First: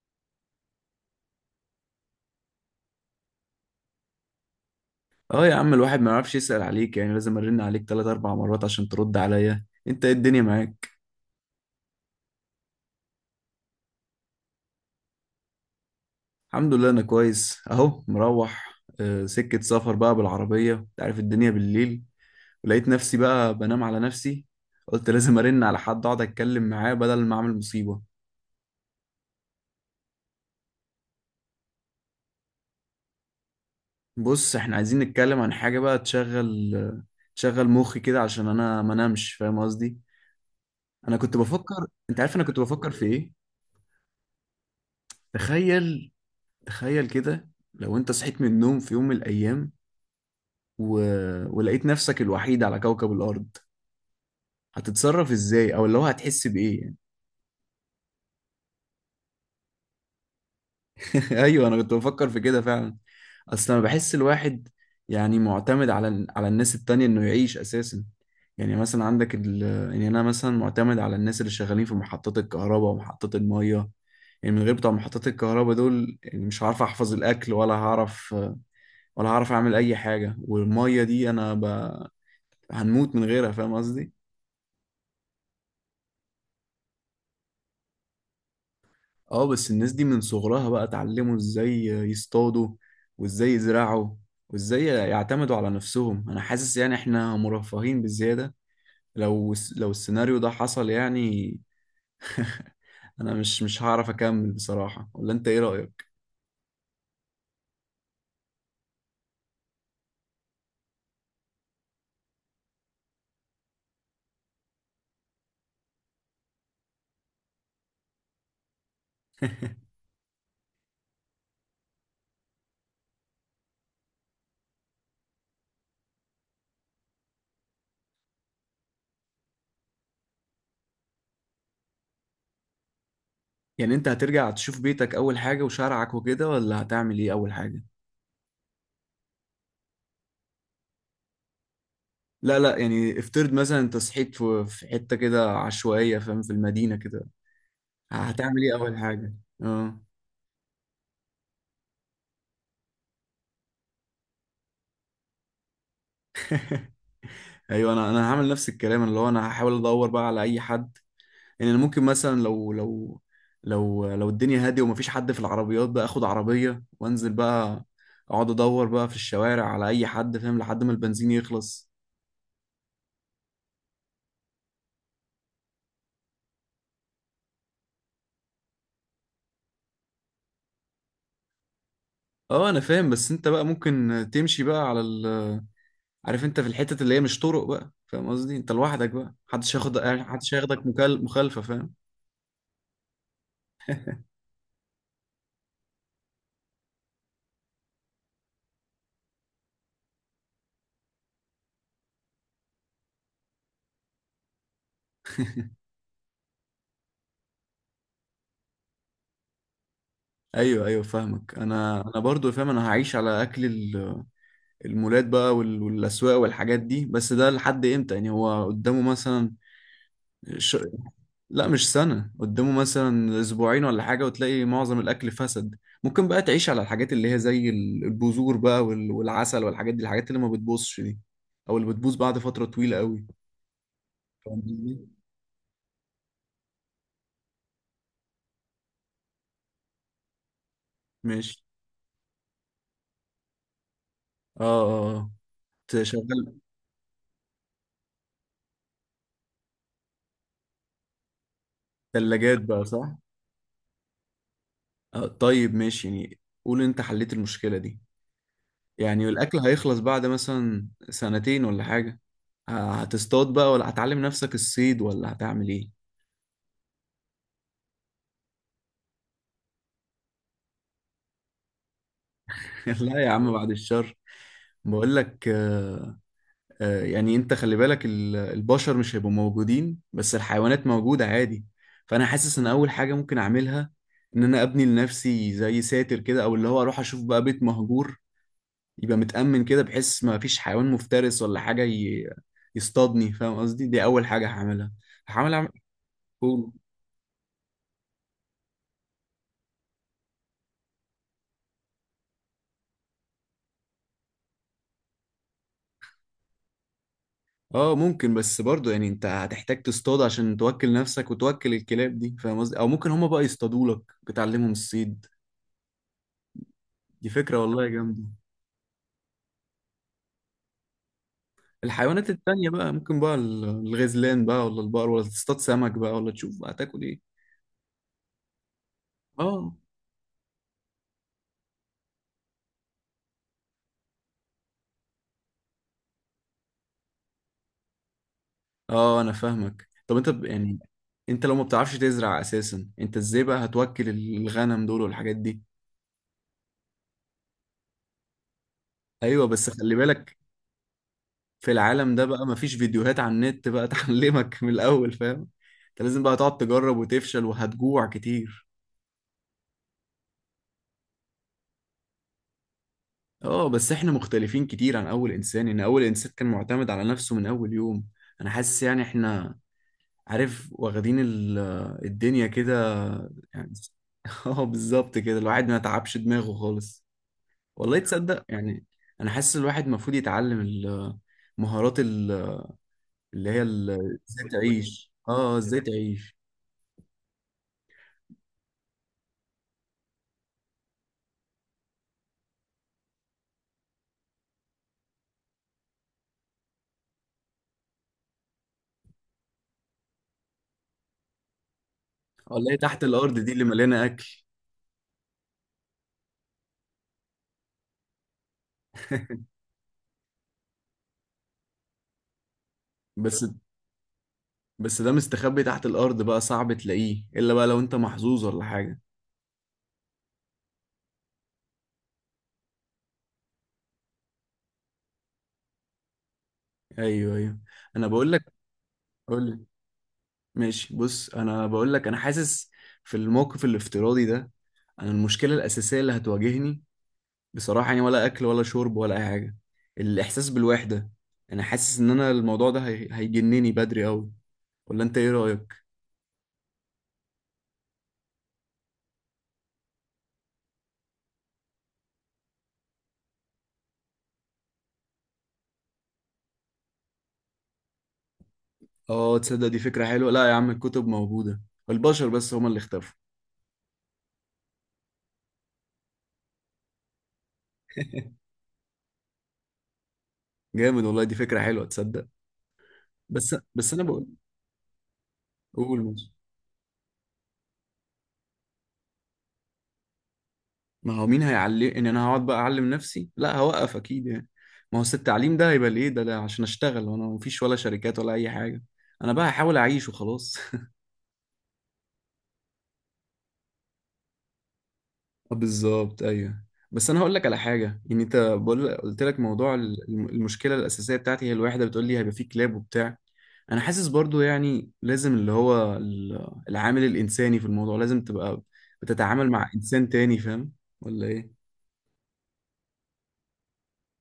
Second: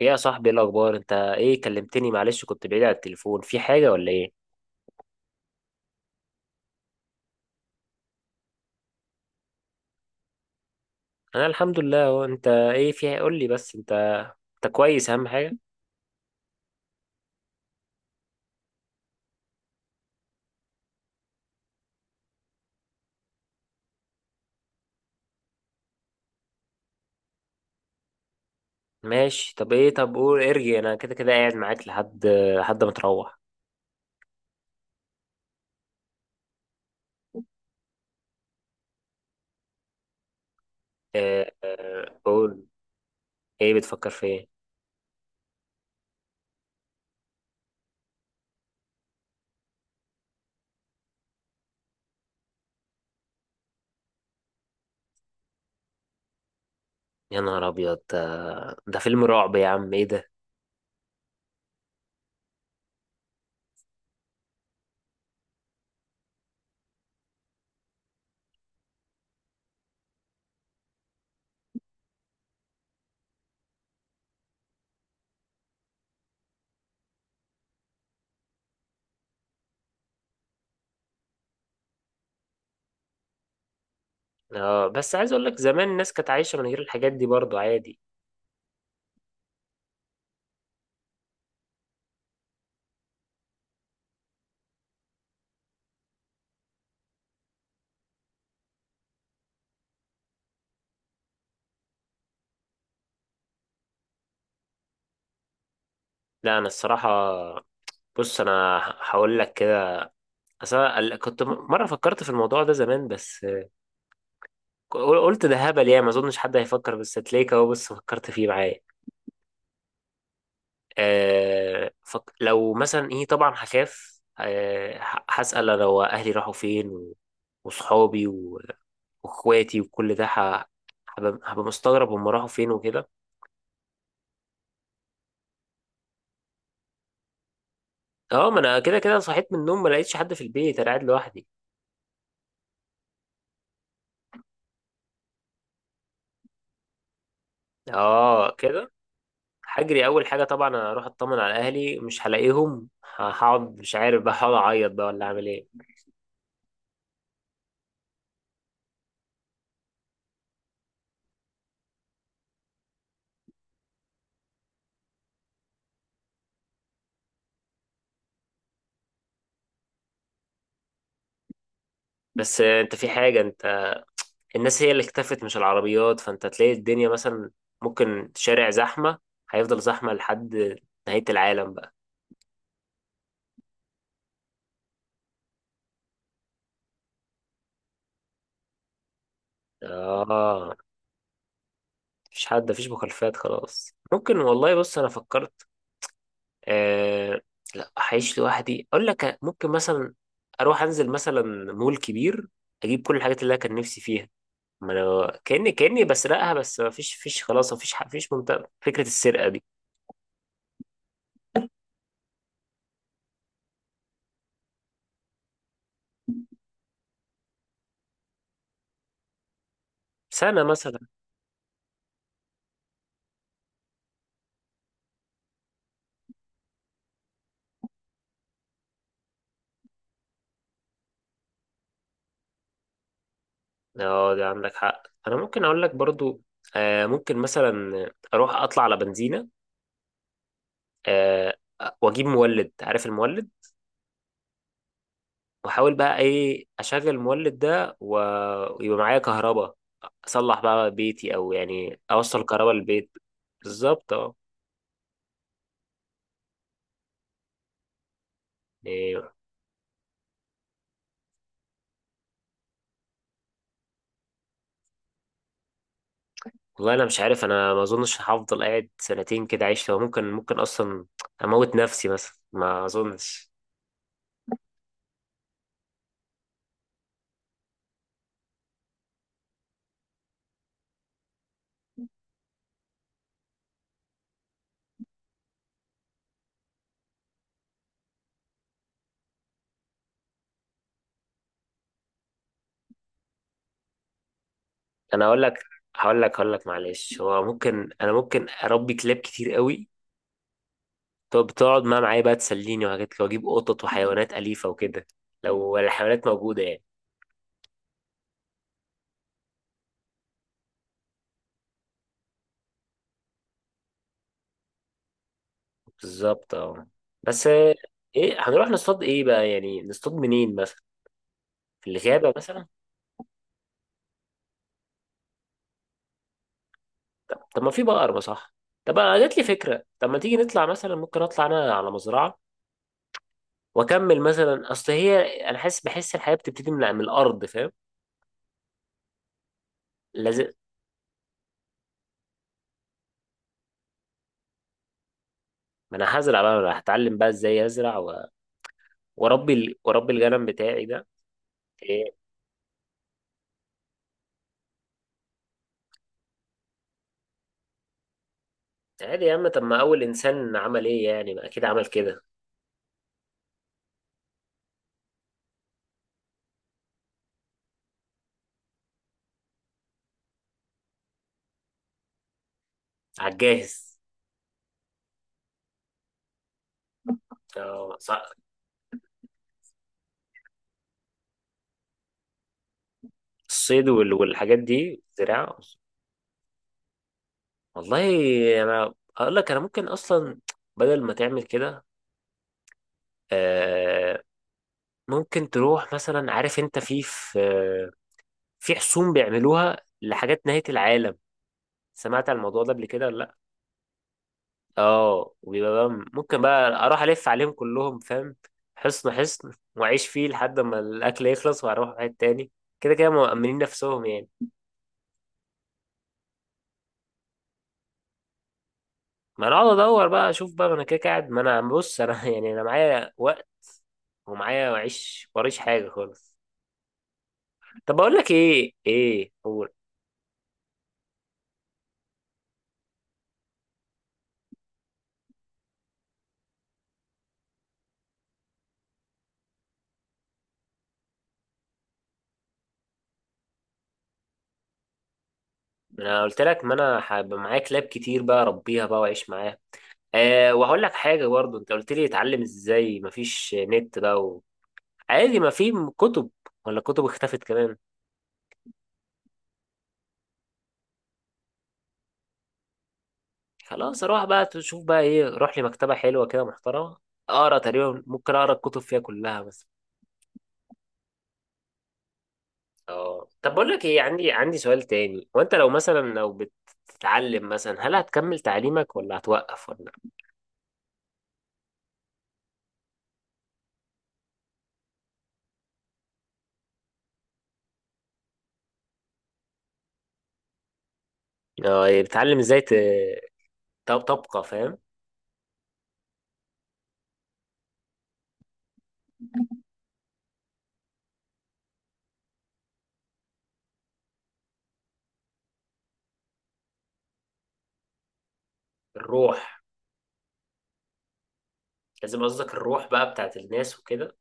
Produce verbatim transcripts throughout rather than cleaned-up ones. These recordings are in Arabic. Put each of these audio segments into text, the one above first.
ايه يا صاحبي، ايه الاخبار؟ انت ايه كلمتني؟ معلش كنت بعيد على التليفون، في حاجه ولا ايه؟ اه يا عم، الواحد ما يعرفش يسأل عليك؟ يعني لازم ارن عليك تلات اربع مرات عشان ترد عليا؟ انت ايه الدنيا معاك؟ انا الحمد لله. هو انت ايه؟ في، قول لي، بس انت انت كويس اهم حاجه؟ الحمد لله انا كويس، اهو مروح آه، سكة سفر بقى بالعربية، انت عارف الدنيا بالليل. ولقيت نفسي بقى بنام على نفسي، قلت لازم ارن على حد اقعد اتكلم معاه بدل ما اعمل مصيبة. ماشي. طب ايه، طب قول، ارجع، انا كده كده قاعد معاك لحد لحد ما تروح. بص، احنا عايزين نتكلم عن حاجة بقى تشغل آه، تشغل مخي كده عشان انا ما نامش، فاهم قصدي. انا كنت اه، بفكر، اه، انت عارف انا كنت قول. بفكر في ايه؟ ايه بتفكر في ايه؟ تخيل، تخيل كده، لو انت صحيت من النوم في يوم من الايام و... ولقيت نفسك الوحيد على كوكب الأرض، هتتصرف إزاي، أو اللي هو هتحس بإيه يعني. يا نهار ابيض، ده ده فيلم رعب يا عم، ايه ده؟ أيوه، أنا كنت بفكر في كده فعلا. أصل أنا بحس الواحد يعني معتمد على ال- على الناس التانية إنه يعيش أساسا. يعني مثلا عندك ال... يعني أنا مثلا معتمد على الناس اللي شغالين في محطات الكهرباء ومحطات المية. يعني من غير بتوع محطات الكهرباء دول، يعني مش هعرف احفظ الاكل ولا هعرف، ولا هعرف اعمل اي حاجه. والميه دي انا ب... هنموت من غيرها، فاهم قصدي. اه، بس عايز اقول لك زمان الناس كانت عايشه من غير الحاجات دي برضو عادي. اه بس الناس دي من صغرها بقى اتعلموا ازاي يصطادوا، وازاي يزرعوا، وازاي يعتمدوا على نفسهم. انا حاسس يعني احنا مرفهين بزيادة، لو لو السيناريو ده حصل يعني. انا مش مش هعرف اكمل بصراحة، ولا انت ايه رأيك؟ لا، انا الصراحه، بص انا هقول لك كده. اصل أنا ال- كنت م- مره فكرت في الموضوع ده زمان، بس قلت ده هبل، يعني ما اظنش حد هيفكر، بس هتلاقيك اهو بس فكرت فيه معايا. أه فك... لو مثلا ايه، طبعا هخاف، أه ه- هسأل انا واهلي راحوا فين، و... وصحابي و... واخواتي وكل ده، ه... هبقى هبقى مستغرب هم راحوا فين وكده. يعني انت هترجع تشوف بيتك اول حاجة وشارعك وكده، ولا هتعمل ايه اول حاجة؟ اه، ما انا كده كده صحيت من النوم ما لقيتش حد في البيت، انا قاعد لوحدي. لا لا، يعني افترض مثلا انت صحيت في في حتة كده عشوائية، فاهم، في المدينة كده، اه هتعمل ايه كده. اول حاجة؟ اه. هجري اول حاجه طبعا، اروح اطمن على اهلي، مش هلاقيهم، هقعد مش عارف بقى، هقعد اعيط بقى ولا اعمل ايه. ايوه، انا انا هعمل نفس الكلام، اللي هو انا هحاول ادور بقى على اي حد. يعني انا ممكن مثلا لو لو لو لو الدنيا هاديه ومفيش حد في العربيات، بقى اخد عربيه وانزل بقى، اقعد ادور بقى في الشوارع على اي حد، فاهم، لحد ما البنزين يخلص. بس آه، انت في حاجه. انت الناس هي اللي اكتفت مش العربيات، فانت تلاقي الدنيا مثلا ممكن شارع زحمة هيفضل زحمة لحد نهاية العالم بقى. اه انا فاهم، بس انت بقى ممكن تمشي بقى على ال... عارف، انت في الحتت اللي هي مش طرق بقى، فاهم قصدي، انت لوحدك بقى، محدش هياخد، محدش اه، هياخدك مكال... مخالفه، فاهم. مفيش حد، مفيش مخالفات خلاص، ممكن، والله. بص انا فكرت، آه لا هعيش لوحدي، اقول لك ممكن مثلا اروح انزل مثلا مول كبير، اجيب كل الحاجات اللي انا كان نفسي فيها، ما انا كاني كاني بسرقها، بس مفيش فيش خلاص، مفيش ح- مفيش منطقة، فكرة السرقة دي. ايوه ايوه فاهمك، انا انا برضو فاهم. انا هعيش على اكل المولات بقى وال- والاسواق والحاجات دي، بس ده لحد امتى يعني؟ هو قدامه مثلا؟ سنة ش... مثلا. لا مش سنة، قدامه مثلا اسبوعين ولا حاجة، وتلاقي معظم الاكل فسد. ممكن بقى تعيش على الحاجات اللي هي زي ال- البذور بقى وال- والعسل والحاجات دي، الحاجات اللي ما بتبوظش دي، او اللي بتبوظ بعد فترة طويلة قوي. اه دي فاهم عندك حق، قصدي؟ انا ممكن اقول لك برضو. آه ممكن مثلا اروح اطلع على بنزينه، آه ماشي. واجيب مولد، عارف المولد؟ اه اه آه. واحاول بقى تشغل ايه اشغل المولد ده و- ويبقى معايا كهرباء، اصلح بقى بيتي، او يعني اوصل ثلاجات كهرباء بقى، صح؟ للبيت. بالظبط اه. آه طيب، ماشي يعني. قول، انت حليت المشكلة دي، يعني إيه، الأكل هيخلص بعد مثلا سنتين ولا حاجة، ه- هتصطاد بقى ولا هتعلم نفسك الصيد ولا هتعمل ايه؟ والله انا مش عارف، انا ما اظنش هفضل قاعد سنتين كده عايش، لو ممكن، ممكن اصلا اموت نفسي مثلا، ما لا يا اظنش. عم، بعد الشر. بقول لك آه، آه، يعني انت خلي بالك، ال- البشر مش هيبقوا موجودين، بس الحيوانات موجودة عادي. فانا حاسس ان اول حاجة ممكن اعملها ان انا ابني لنفسي زي ساتر كده، او اللي هو اروح اشوف بقى بيت مهجور يبقى متأمن كده، بحيث ما فيش حيوان مفترس ولا حاجة ي- يصطادني، فاهم قصدي. دي اول حاجة هعملها. انا اقول لك، هعمل. اعمل. هقول لك هقول لك معلش، هو ممكن انا ممكن اربي كلاب كتير قوي، طب تقعد معاه معايا بقى تسليني وحاجات كده، واجيب قطط وحيوانات أليفة وكده، لو الحيوانات موجودة يعني. اه ممكن، بس برضه يعني انت هتحتاج تصطاد عشان توكل نفسك وتوكل الكلاب دي، فاهم قصدي، او ممكن هما بقى يصطادوا لك، بتعلمهم الصيد. بالظبط اه. دي بس فكرة آه، والله جامدة. ايه هنروح نصطاد ايه بقى، يعني نصطاد منين مثلا، في الحيوانات الغابة مثلا؟ التانية بقى، ممكن بقى ال- الغزلان بقى ولا البقر، ولا تصطاد سمك بقى، ولا تشوف بقى هتاكل ايه. طب, طب ما في بقر ما صح. طب انا جات لي اه فكرة، طب ما تيجي نطلع مثلا، ممكن اطلع انا على مزرعة واكمل مثلا، اصل هي انا حاسس بحس الحياة بتبتدي من, من الارض فاهم. اه انا فاهمك. طب انت لازم. ب- يعني انت لو ما بتعرفش تزرع اساسا، انت ازاي بقى هتوكل الغنم دول والحاجات دي؟ ما انا هزرع بقى، أنا هتعلم بقى ازاي ازرع و... ايوه واربي بس ال... خلي واربي بالك، الغنم بتاعي ده. في إيه؟ العالم ده بقى مفيش فيديوهات على النت بقى تعلمك من الأول، فاهم. انت لازم بقى تقعد تجرب وتفشل، وهتجوع كتير. عادي يا عم، طب ما اول انسان عمل ايه يعني، ما اكيد عمل كده. اه بس احنا مختلفين كتير عن أول إنسان، إن أول إنسان كان معتمد على نفسه من أول يوم. أنا حاسس يعني احنا، عارف، واخدين ال- آه، الدنيا كده على يعني. الجاهز. اه بالظبط كده، الواحد ما تعبش دماغه خالص. آه، والله ص- تصدق يعني، أنا حاسس الواحد المفروض يتعلم ال- آه، مهارات ال- آه، اللي هي الصيد ال- وال- آه، ازاي والحاجات دي، تعيش، زراعة. اه ازاي تعيش. والله انا اقول لك، انا ممكن اصلا، بدل ما تعمل كده، آه، ممكن تروح مثلا. عارف انت في في في حصون بيعملوها لحاجات نهاية العالم، سمعت عن الموضوع ولا ده ايه، قبل تحت كده ولا؟ الارض دي اللي مليانه اكل؟ اه، وبيبقى بقى، ممكن بقى اروح الف عليهم كلهم فاهم، حصن حصن، واعيش فيه لحد ما الاكل يخلص، واروح واحد تاني، كده كده بس مأمنين نفسهم يعني. بس ده مستخبي تحت الارض بقى، صعب تلاقيه الا بقى لو انت محظوظ ولا حاجه. ما انا اقعد ادور بقى، اشوف بقى، ما انا كده كده قاعد، ما انا، بص انا يعني انا معايا وقت، ومعايا معيش وريش حاجه خالص. ايوه ايوه. طب انا بقول لك بقول لك. ايه، ايه، قول لي. قول. ماشي، بص انا بقول لك، انا حاسس في الموقف الافتراضي ده، انا المشكله الاساسيه اللي هتواجهني بصراحه يعني، ولا اكل ولا شرب ولا اي حاجه، الاحساس بالوحده. انا حاسس ان انا الموضوع ده هي- هيجنني بدري قوي، ولا انت ايه رايك؟ انا قلت لك، ما انا هبقى معايا كلاب كتير بقى اربيها بقى واعيش معاها. أه، وهقول لك حاجه برضو، انت قلت لي اتعلم ازاي مفيش نت بقى، عادي، ما في كتب، ولا كتب اختفت كمان؟ اه تصدق دي فكره حلوه. لا يا عم، الكتب موجوده، البشر بس هما اللي اختفوا. خلاص اروح بقى، تشوف بقى ايه، روح لي مكتبة حلوة كده محترمة، اقرا تقريبا، ممكن اقرا الكتب فيها كلها بس. جامد والله، دي فكرة حلوة تصدق. اه، طب بس بقول لك بس ايه، انا بقول. عندي عندي سؤال تاني، وانت لو مثلا، قول ماشي. لو بتتعلم مثلا، هل هتكمل تعليمك ولا هتوقف ولا؟ ما هو مين هيعلم؟ ان انا هقعد بقى اعلم نفسي؟ لا هوقف اكيد يعني. ما هو أصل التعليم ده هيبقى ليه ده؟ لا عشان اشتغل وانا مفيش ولا شركات ولا اي حاجة. انا بقى هحاول اعيش وخلاص. اه يعني بتتعلم ازاي ت- ت- تبقى فاهم. آه، بالظبط، ايوه. بس انا هقول لك على حاجة يعني، انت بقول قلت لك، موضوع ال- الم- المشكلة الاساسية بتاعتي هي الوحدة، بتقول لي هيبقى فيه كلاب وبتاع. انا حاسس برضو يعني لازم اللي هو ال- العامل الانساني في الموضوع لازم تبقى الروح. بتتعامل مع انسان تاني، فاهم، ولا ايه؟ لازم، قصدك الروح بقى بتاعت الناس وكده،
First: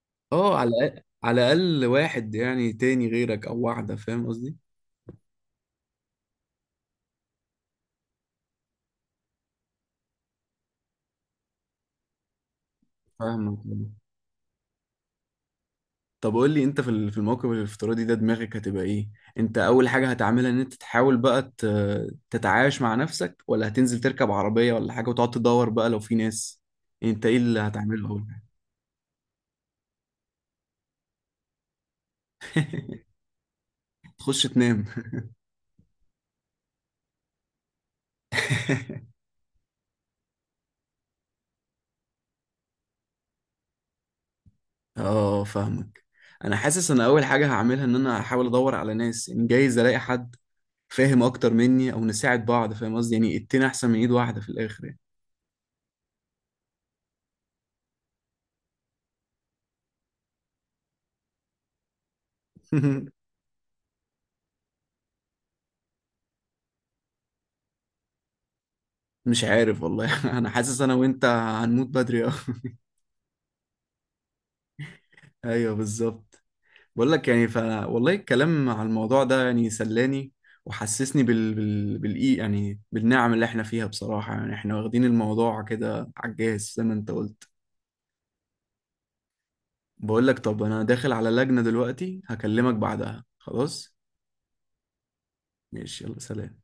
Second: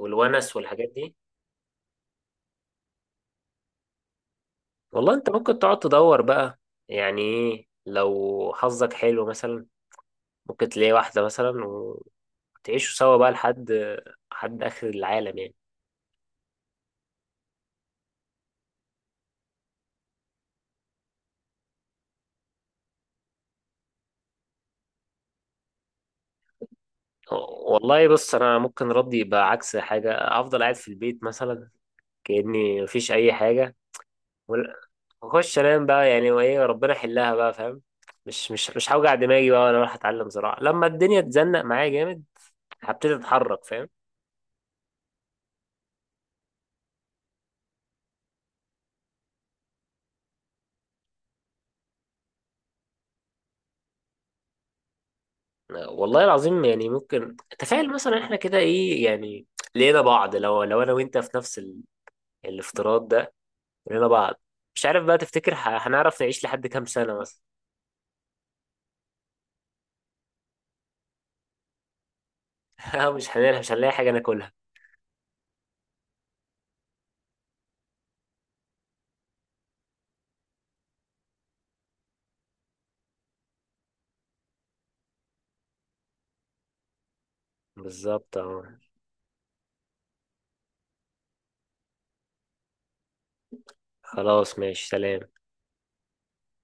والونس اه على والحاجات الأقل، دي. على الاقل واحد يعني تاني غيرك، او واحده، فاهم قصدي. والله انت ممكن تقعد تدور بقى، يعني ايه، لو حظك حلو مثلا ممكن تلاقي واحدة مثلا، وتعيشوا سوا بقى فاهمك. لحد، لحد آخر العالم يعني. طب قول لي انت، في ال- في الموقف الافتراضي ده دماغك هتبقى ايه؟ انت اول حاجه هتعملها ان انت تحاول بقى ت- تتعايش مع نفسك، ولا هتنزل تركب عربيه ولا حاجه وتقعد تدور بقى لو في ناس؟ انت ايه اللي والله هتعمله اول بص، حاجه؟ أنا ممكن ردي يبقى عكس حاجة، أفضل قاعد في البيت مثلا كأني مفيش أي حاجة، تخش ولا- تنام؟ وأخش أنام بقى يعني، وإيه، ربنا يحلها بقى فاهم، مش مش مش هوجع دماغي بقى، وأنا رايح أتعلم زراعة لما الدنيا تزنق معايا جامد هبتدي أتحرك فاهم. اه فاهمك. انا حاسس انا اول حاجه هعملها ان انا هحاول ادور على ناس، ان جايز الاقي حد فاهم اكتر مني، او نساعد بعض، فاهم قصدي، يعني اتنين احسن من ايد واحده في الاخر يعني. والله العظيم، يعني ممكن تخيل مثلا إحنا كده إيه يعني؟ لقينا بعض، لو لو أنا وأنت في نفس ال... الافتراض ده، كلنا بعض. مش عارف بقى تفتكر ه- هنعرف نعيش لحد كام سنة مثلا؟ مش عارف والله. انا حاسس انا وانت هنموت بدري أوي. مش هنلاقي مش هنلاقي حاجة ناكلها. ايوه بالظبط. بقول لك يعني، ف والله الكلام على الموضوع ده يعني سلاني، وحسسني بال... بال... بالإي يعني بالنعم اللي احنا فيها بصراحة. يعني احنا واخدين الموضوع كده على الجاهز، زي ما انت قلت. بالظبط اه. بقول لك، طب انا داخل على لجنة دلوقتي، هكلمك بعدها خلاص. خلاص ماشي، سلام. ماشي يلا سلام.